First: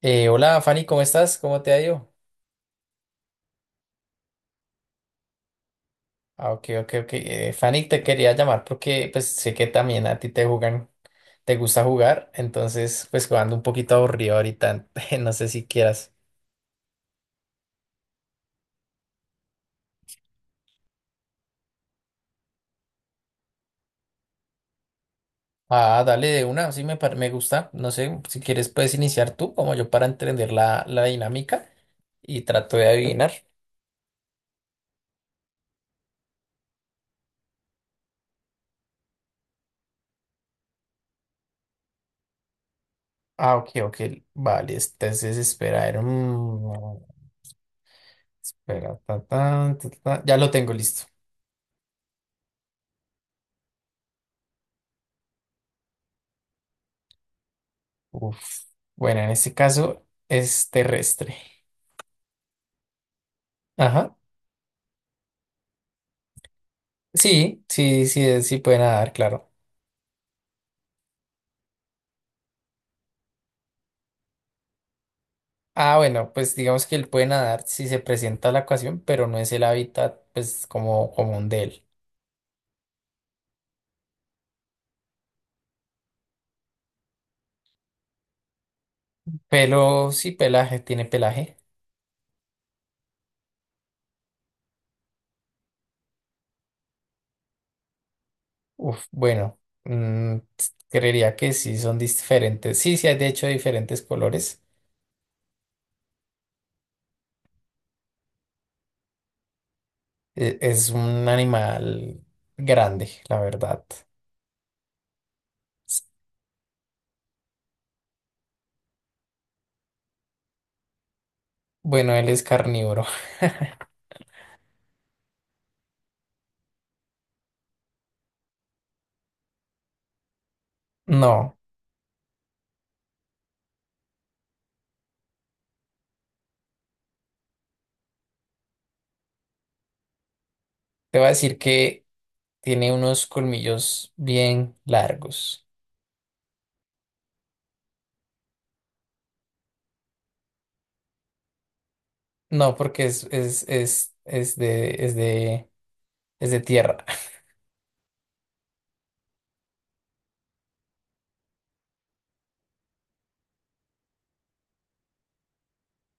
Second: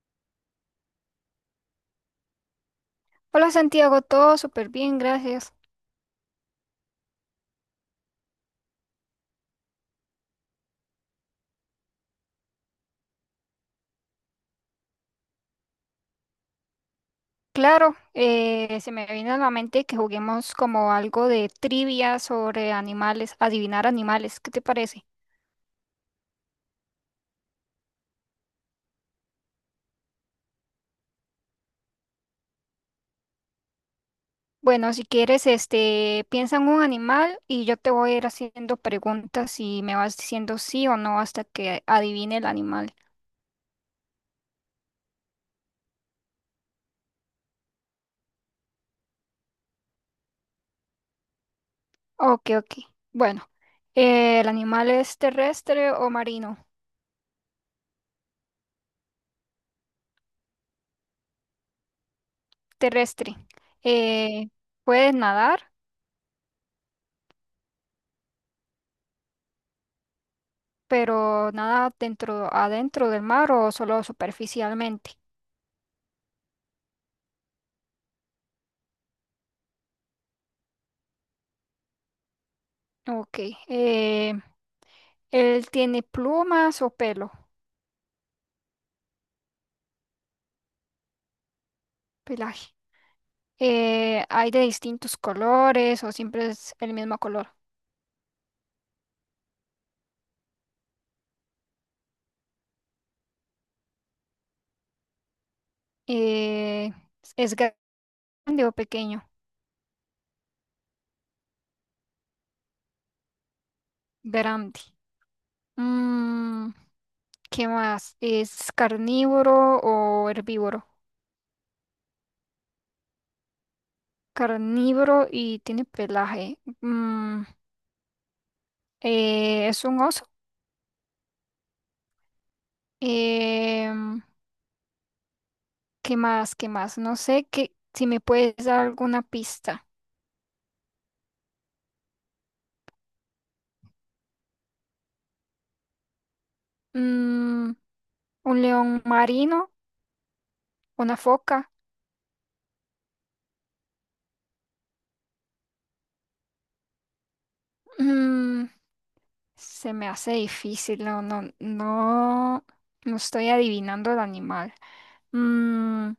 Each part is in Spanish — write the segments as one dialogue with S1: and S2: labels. S1: Hola Fanny, ¿cómo estás? ¿Cómo te ha ido?
S2: Hola Santiago, todo súper bien, gracias.
S1: Ah, ok, ok, ok. Fanny, te quería llamar porque pues sé que también a ti te jugan, te gusta jugar, entonces pues jugando un poquito aburrido ahorita, no sé si quieras.
S2: Claro, se me vino a la mente que juguemos como algo de trivia sobre animales, adivinar animales, ¿qué te parece?
S1: Ah, dale de una, sí me, me gusta, no sé, si quieres puedes iniciar tú como yo para entender la dinámica y trato de adivinar.
S2: Bueno, si quieres, piensa en un animal y yo te voy a ir haciendo preguntas y me vas diciendo sí o no hasta que adivine el animal.
S1: Ah, ok, ok, vale, entonces espera, a ver, espera, ta, ta, ta, ta, ya lo tengo listo.
S2: Ok, ok. Bueno, ¿el animal es terrestre o marino?
S1: Uf. Bueno, en este caso es terrestre.
S2: Terrestre.
S1: Ajá.
S2: Eh, ¿Puede nadar?
S1: Sí, sí, sí, sí puede nadar, claro.
S2: Pero nada dentro, adentro del mar o solo superficialmente.
S1: Ah, bueno, pues digamos que él puede nadar si se presenta la ocasión, pero no es el hábitat, pues, como común de él.
S2: Ok. eh, ¿él tiene plumas o pelo?
S1: Pero sí, pelaje, tiene pelaje.
S2: Pelaje. ¿Hay de distintos colores o siempre es el mismo color?
S1: Uf, bueno, creería que sí son diferentes. Sí, sí hay de hecho diferentes colores.
S2: Eh, ¿Es grande o pequeño?
S1: Es un animal grande, la verdad.
S2: Grande.
S1: S-
S2: Mm, ¿qué más? ¿Es carnívoro o herbívoro?
S1: Bueno, él es carnívoro.
S2: Carnívoro y tiene pelaje. Mm, ¿es un oso?
S1: No,
S2: Em, ¿Qué más? ¿Qué más? No sé qué, si me puedes dar alguna pista.
S1: te voy a decir que tiene unos colmillos bien largos.
S2: Mm, un león marino, una foca.
S1: No, porque es de, es de, es de tierra.
S2: Mm, se me hace difícil, no estoy adivinando el animal. Mm,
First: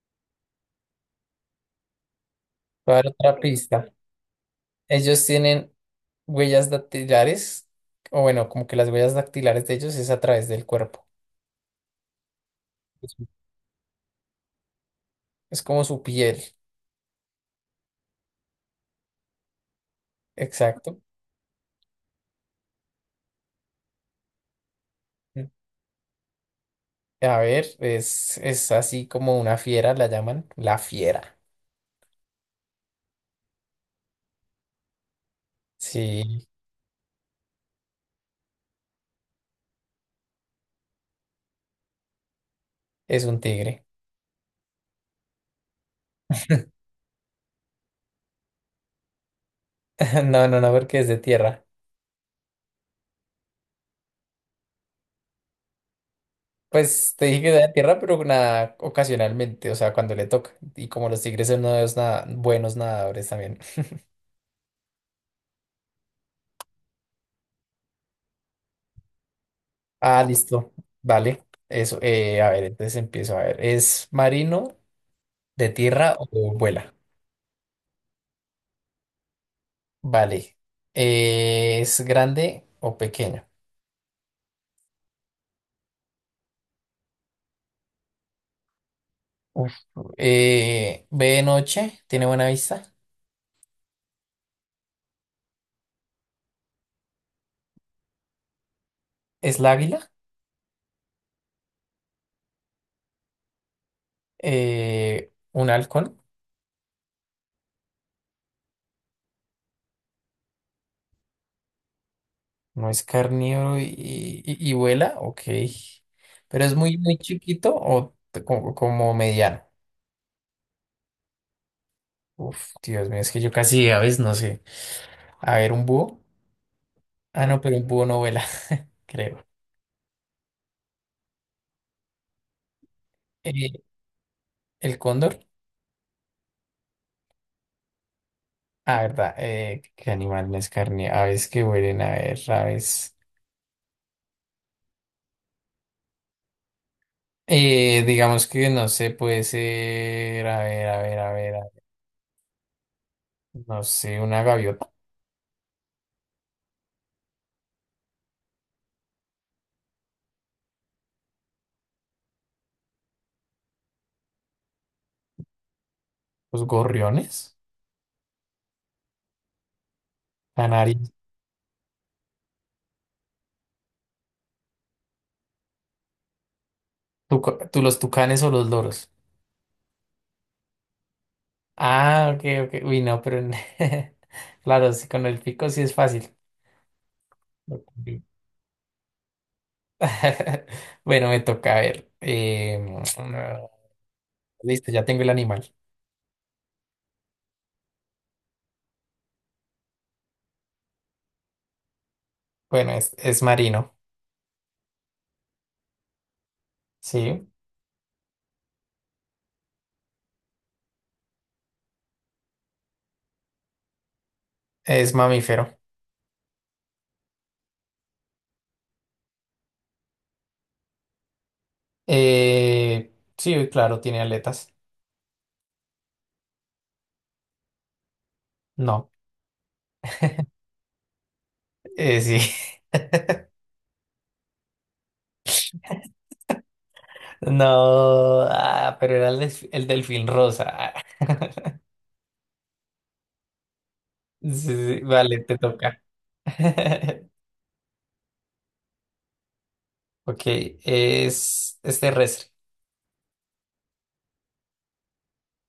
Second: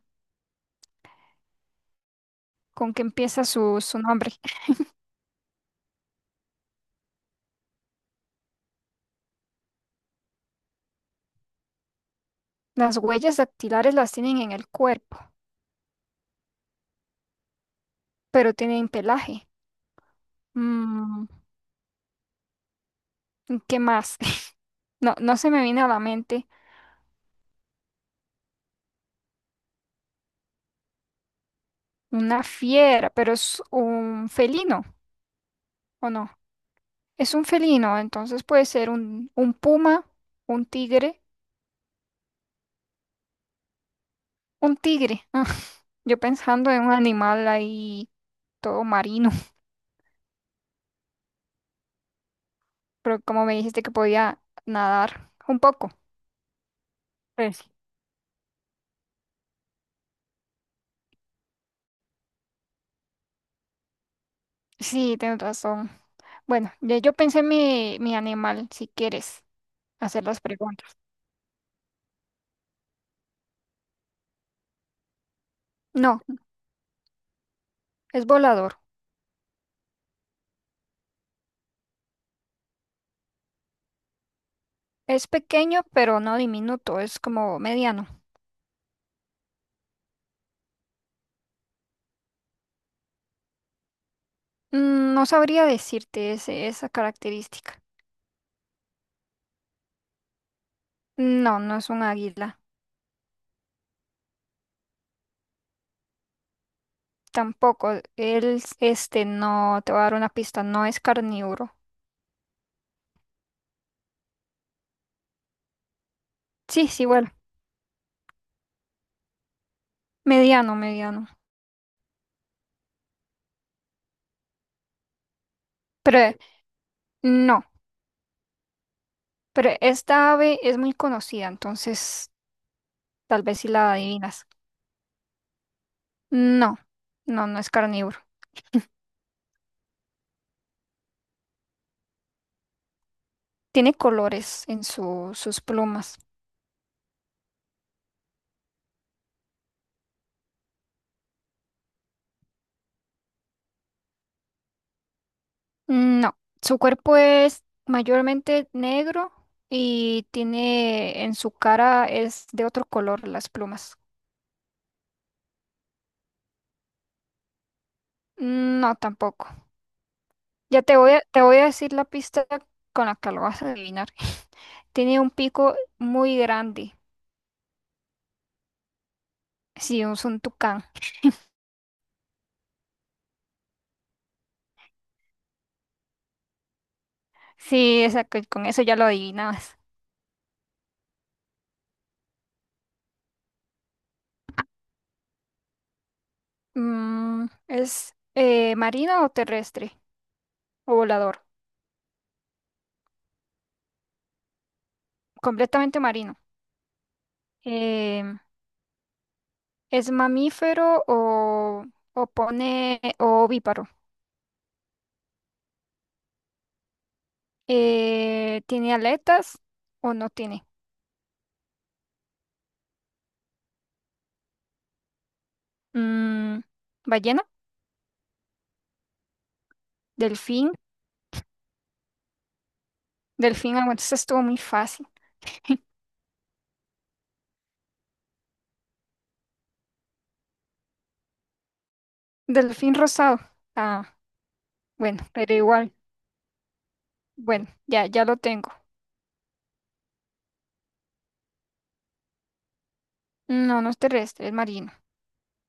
S1: Voy
S2: ¿con
S1: a
S2: qué
S1: dar otra
S2: empieza
S1: pista.
S2: su nombre?
S1: Ellos tienen huellas dactilares, o bueno, como que las huellas dactilares de ellos es a través del cuerpo.
S2: Las
S1: Es
S2: huellas dactilares las tienen en el cuerpo,
S1: es como su piel.
S2: pero tienen pelaje.
S1: Exacto.
S2: Mm, ¿qué más? No, no
S1: Mm.
S2: se me viene a la mente
S1: A ver, es así como una fiera, la llaman la fiera.
S2: una fiera, pero es un felino, ¿o no?
S1: Sí,
S2: Es un felino, entonces puede ser un puma, un tigre,
S1: es un tigre.
S2: un tigre. Ah, yo pensando en un animal ahí todo marino,
S1: No, no, no, porque es de tierra.
S2: pero como me dijiste que podía nadar un poco.
S1: Pues te dije que
S2: Pues sí.
S1: era de tierra, pero nada, ocasionalmente, o sea, cuando le toca. Y como los tigres son unos nada, buenos nadadores también.
S2: Sí, tienes razón. Bueno, ya yo pensé mi animal, si quieres
S1: Ah,
S2: hacer las
S1: listo.
S2: preguntas.
S1: Vale. Eso. A ver, entonces empiezo. A ver. ¿Es marino, de tierra
S2: No,
S1: o vuela?
S2: es volador.
S1: Vale. ¿Es grande o pequeño?
S2: Es pequeño, pero no diminuto, es como mediano.
S1: Uf. ¿Ve de noche? ¿Tiene buena vista?
S2: No sabría decirte esa característica.
S1: ¿Es la águila?
S2: No, no es un águila.
S1: ¿Un halcón?
S2: Tampoco, él, no, te voy a dar una pista, no es carnívoro.
S1: ¿No es carnívoro y, y vuela? Ok. ¿Pero es
S2: Sí,
S1: muy,
S2: sí,
S1: muy
S2: bueno,
S1: chiquito o como, como mediano?
S2: mediano, mediano.
S1: Uf, Dios mío, es que yo casi a veces no sé. A ver, ¿un
S2: Pero
S1: búho? Ah, no,
S2: no,
S1: pero un búho no vuela, creo.
S2: pero esta ave es muy conocida, entonces tal vez si
S1: Eh,
S2: la adivinas.
S1: el cóndor.
S2: No, no, no es carnívoro.
S1: Ah, verdad. ¿Qué animal no es carne? Aves que vuelen a ver, aves.
S2: Tiene colores en sus plumas.
S1: Digamos que no sé, puede ser. A ver, a ver, a ver. No sé, una gaviota.
S2: No, su cuerpo es mayormente negro y tiene en su cara es de otro color las plumas.
S1: Los gorriones.
S2: No, tampoco. Ya
S1: Canarios.
S2: te voy a decir la pista con la que lo vas a adivinar. Tiene un pico muy grande.
S1: Tú, los tucanes o los loros.
S2: Sí, es un tucán.
S1: Ah, ok, ok. Uy, no, pero. Claro, sí, con el pico sí es fácil.
S2: Sí,
S1: Ok.
S2: esa, con eso ya lo adivinabas.
S1: Bueno, me toca a ver. Listo, ya tengo el animal.
S2: Mm, ¿es marino o terrestre? ¿O volador?
S1: Bueno, es marino.
S2: Completamente marino.
S1: Sí.
S2: Em, ¿Es mamífero o pone o ovíparo?
S1: Es mamífero.
S2: ¿Tiene aletas o no tiene?
S1: Sí, claro, tiene aletas.
S2: Mm, ¿ballena?
S1: No,
S2: ¿Delfín?
S1: sí.
S2: Delfín, ah, bueno, eso estuvo muy fácil.
S1: No, ah, pero era el, el delfín rosa.
S2: Delfín rosado. Ah,
S1: Sí, sí,
S2: bueno,
S1: vale,
S2: pero
S1: te
S2: igual.
S1: toca.
S2: Bueno, ya, ya lo tengo.
S1: Ok, es terrestre.
S2: No, no es terrestre, es marino.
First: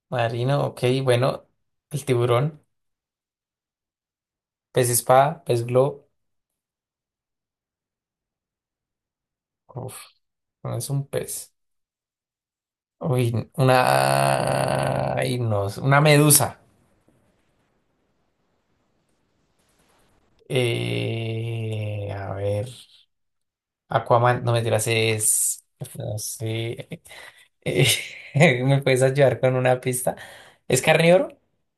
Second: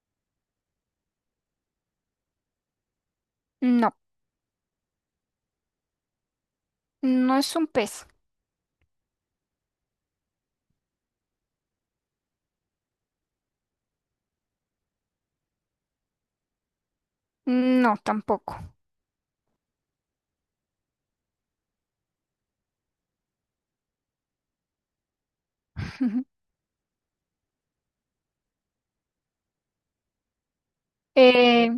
S1: Marino, ok, bueno, el tiburón,
S2: No,
S1: pez espada, pez globo.
S2: no es un pez.
S1: Uf, no es un pez. Uy, una. Ay, no, una medusa.
S2: No, tampoco.
S1: A ver. Aquaman, no me tiras, es. No sé. eh, ¿Me puedes ayudar con una pista? ¿Es carnívoro?
S2: Eh,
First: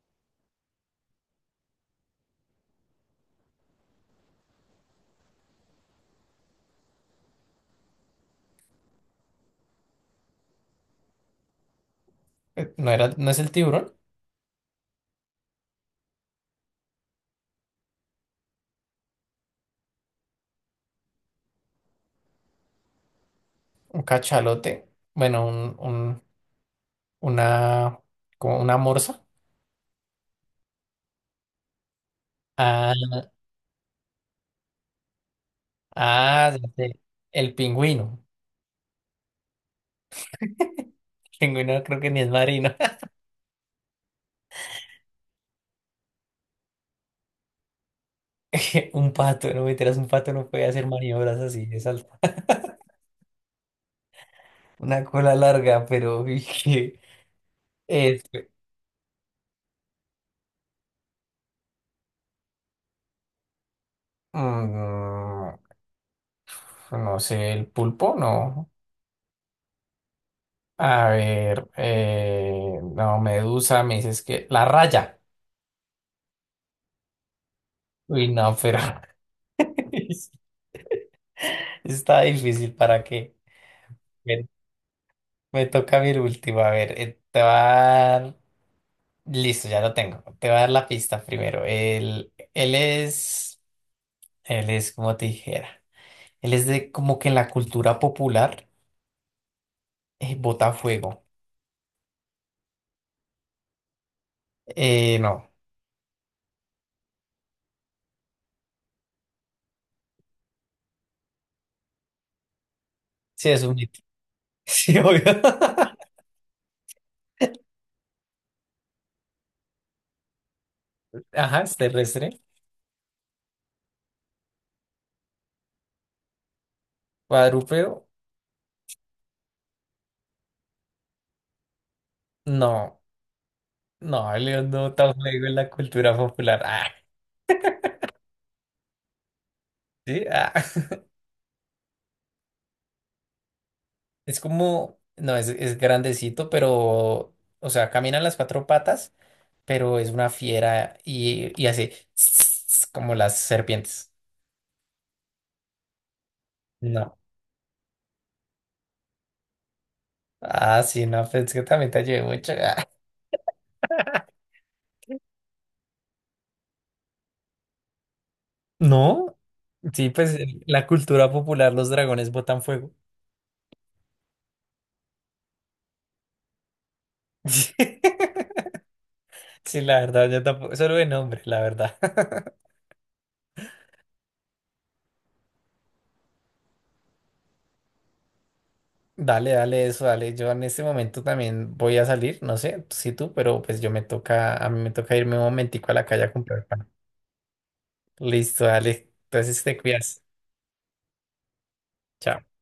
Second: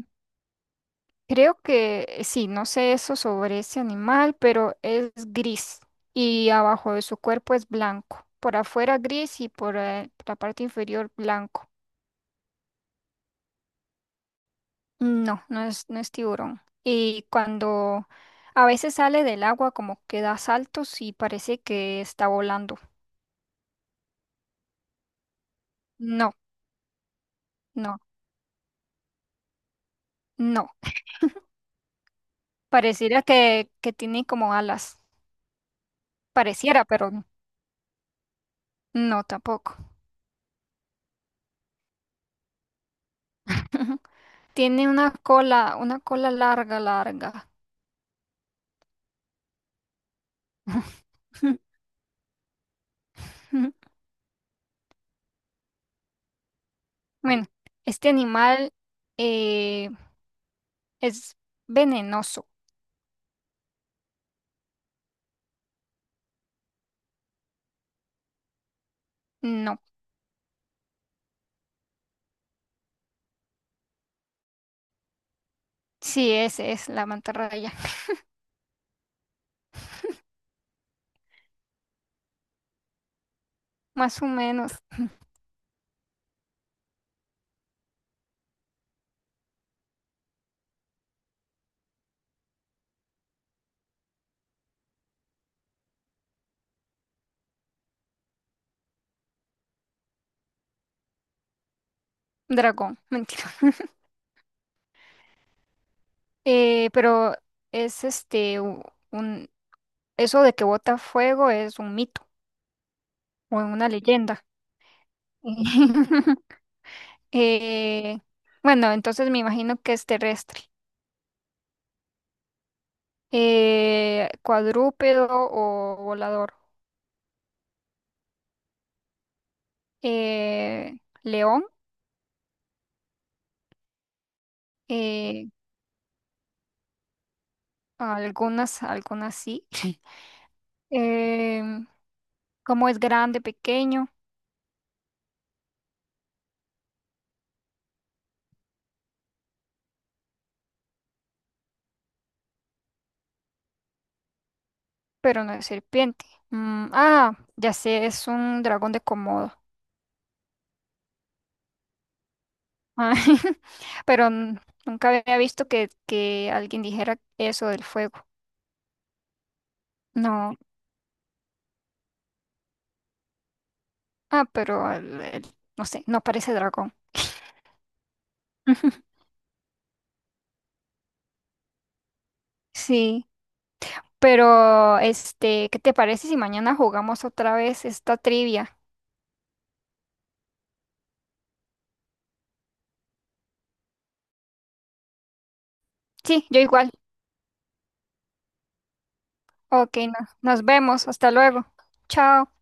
S2: creo que sí, no sé eso sobre ese animal, pero es gris y abajo de su cuerpo es blanco. Por afuera gris y por la parte inferior blanco.
S1: No era, no es el tiburón.
S2: No, no es, no es tiburón. Y cuando a veces sale del agua como que da saltos y parece que está volando.
S1: Un cachalote. Bueno,
S2: No, no,
S1: una. Como una morsa.
S2: no.
S1: Ah,
S2: Pareciera que tiene como alas.
S1: ah, ya
S2: Pareciera,
S1: sé,
S2: pero
S1: el pingüino.
S2: no tampoco.
S1: El pingüino creo que ni es marino.
S2: Tiene una cola larga, larga.
S1: Un pato, no me tiras, un pato no puede hacer maniobras así. Es alto. Una cola larga, pero. uy, que-
S2: Bueno, este
S1: Este,
S2: animal eh, es venenoso.
S1: mm, no sé, el pulpo, no.
S2: No,
S1: A ver, no, Medusa, me dices que la raya.
S2: sí, ese es la mantarraya.
S1: Uy, no, pero está difícil para qué.
S2: Más o
S1: me,
S2: menos
S1: me toca mi último. A ver, te va a dar. Listo, ya lo tengo. Te va a dar la pista primero. Él es como te dijera. Él es de como que en la cultura popular bota fuego.
S2: dragón, mentira.
S1: No,
S2: Pero es un eso de que bota fuego es un mito
S1: sí
S2: o
S1: es un
S2: una
S1: mito.
S2: leyenda.
S1: Sí, obvio.
S2: Eh, bueno, entonces me imagino que es terrestre.
S1: Ajá, es terrestre.
S2: Cuadrúpedo o volador.
S1: Cuadrúpedo,
S2: Eh, león,
S1: no. No, León no tan juego
S2: eh,
S1: en la cultura popular. Ah,
S2: algunas, algunas sí.
S1: sí, ah.
S2: Em, como es grande, pequeño,
S1: Es como, no, es grandecito, pero, o sea, camina en las cuatro patas, pero es una fiera y hace como las serpientes.
S2: pero no es serpiente. Mm,
S1: No.
S2: ah, ya sé, es un dragón de Komodo.
S1: Ah, sí, no, pues es que también te ayudé mucho.
S2: Ah,
S1: Ah.
S2: pero nunca había visto que alguien dijera eso del fuego.
S1: No, sí, pues
S2: No.
S1: en la cultura popular, los dragones botan fuego.
S2: Ah, pero no sé, no parece dragón.
S1: Sí, la verdad, yo tampoco, solo de nombre, la verdad.
S2: Sí, pero este, ¿qué te parece si mañana jugamos otra vez esta trivia?
S1: Dale, dale eso, dale. Yo en este momento también voy a salir, no sé si tú, pero pues yo me toca, a mí me toca irme un momentico a la calle a
S2: Sí, yo
S1: comprar pan.
S2: igual.
S1: Listo, dale. Entonces te
S2: Ok,
S1: cuidas.
S2: nos vemos. Hasta luego. Chao.
S1: Chao.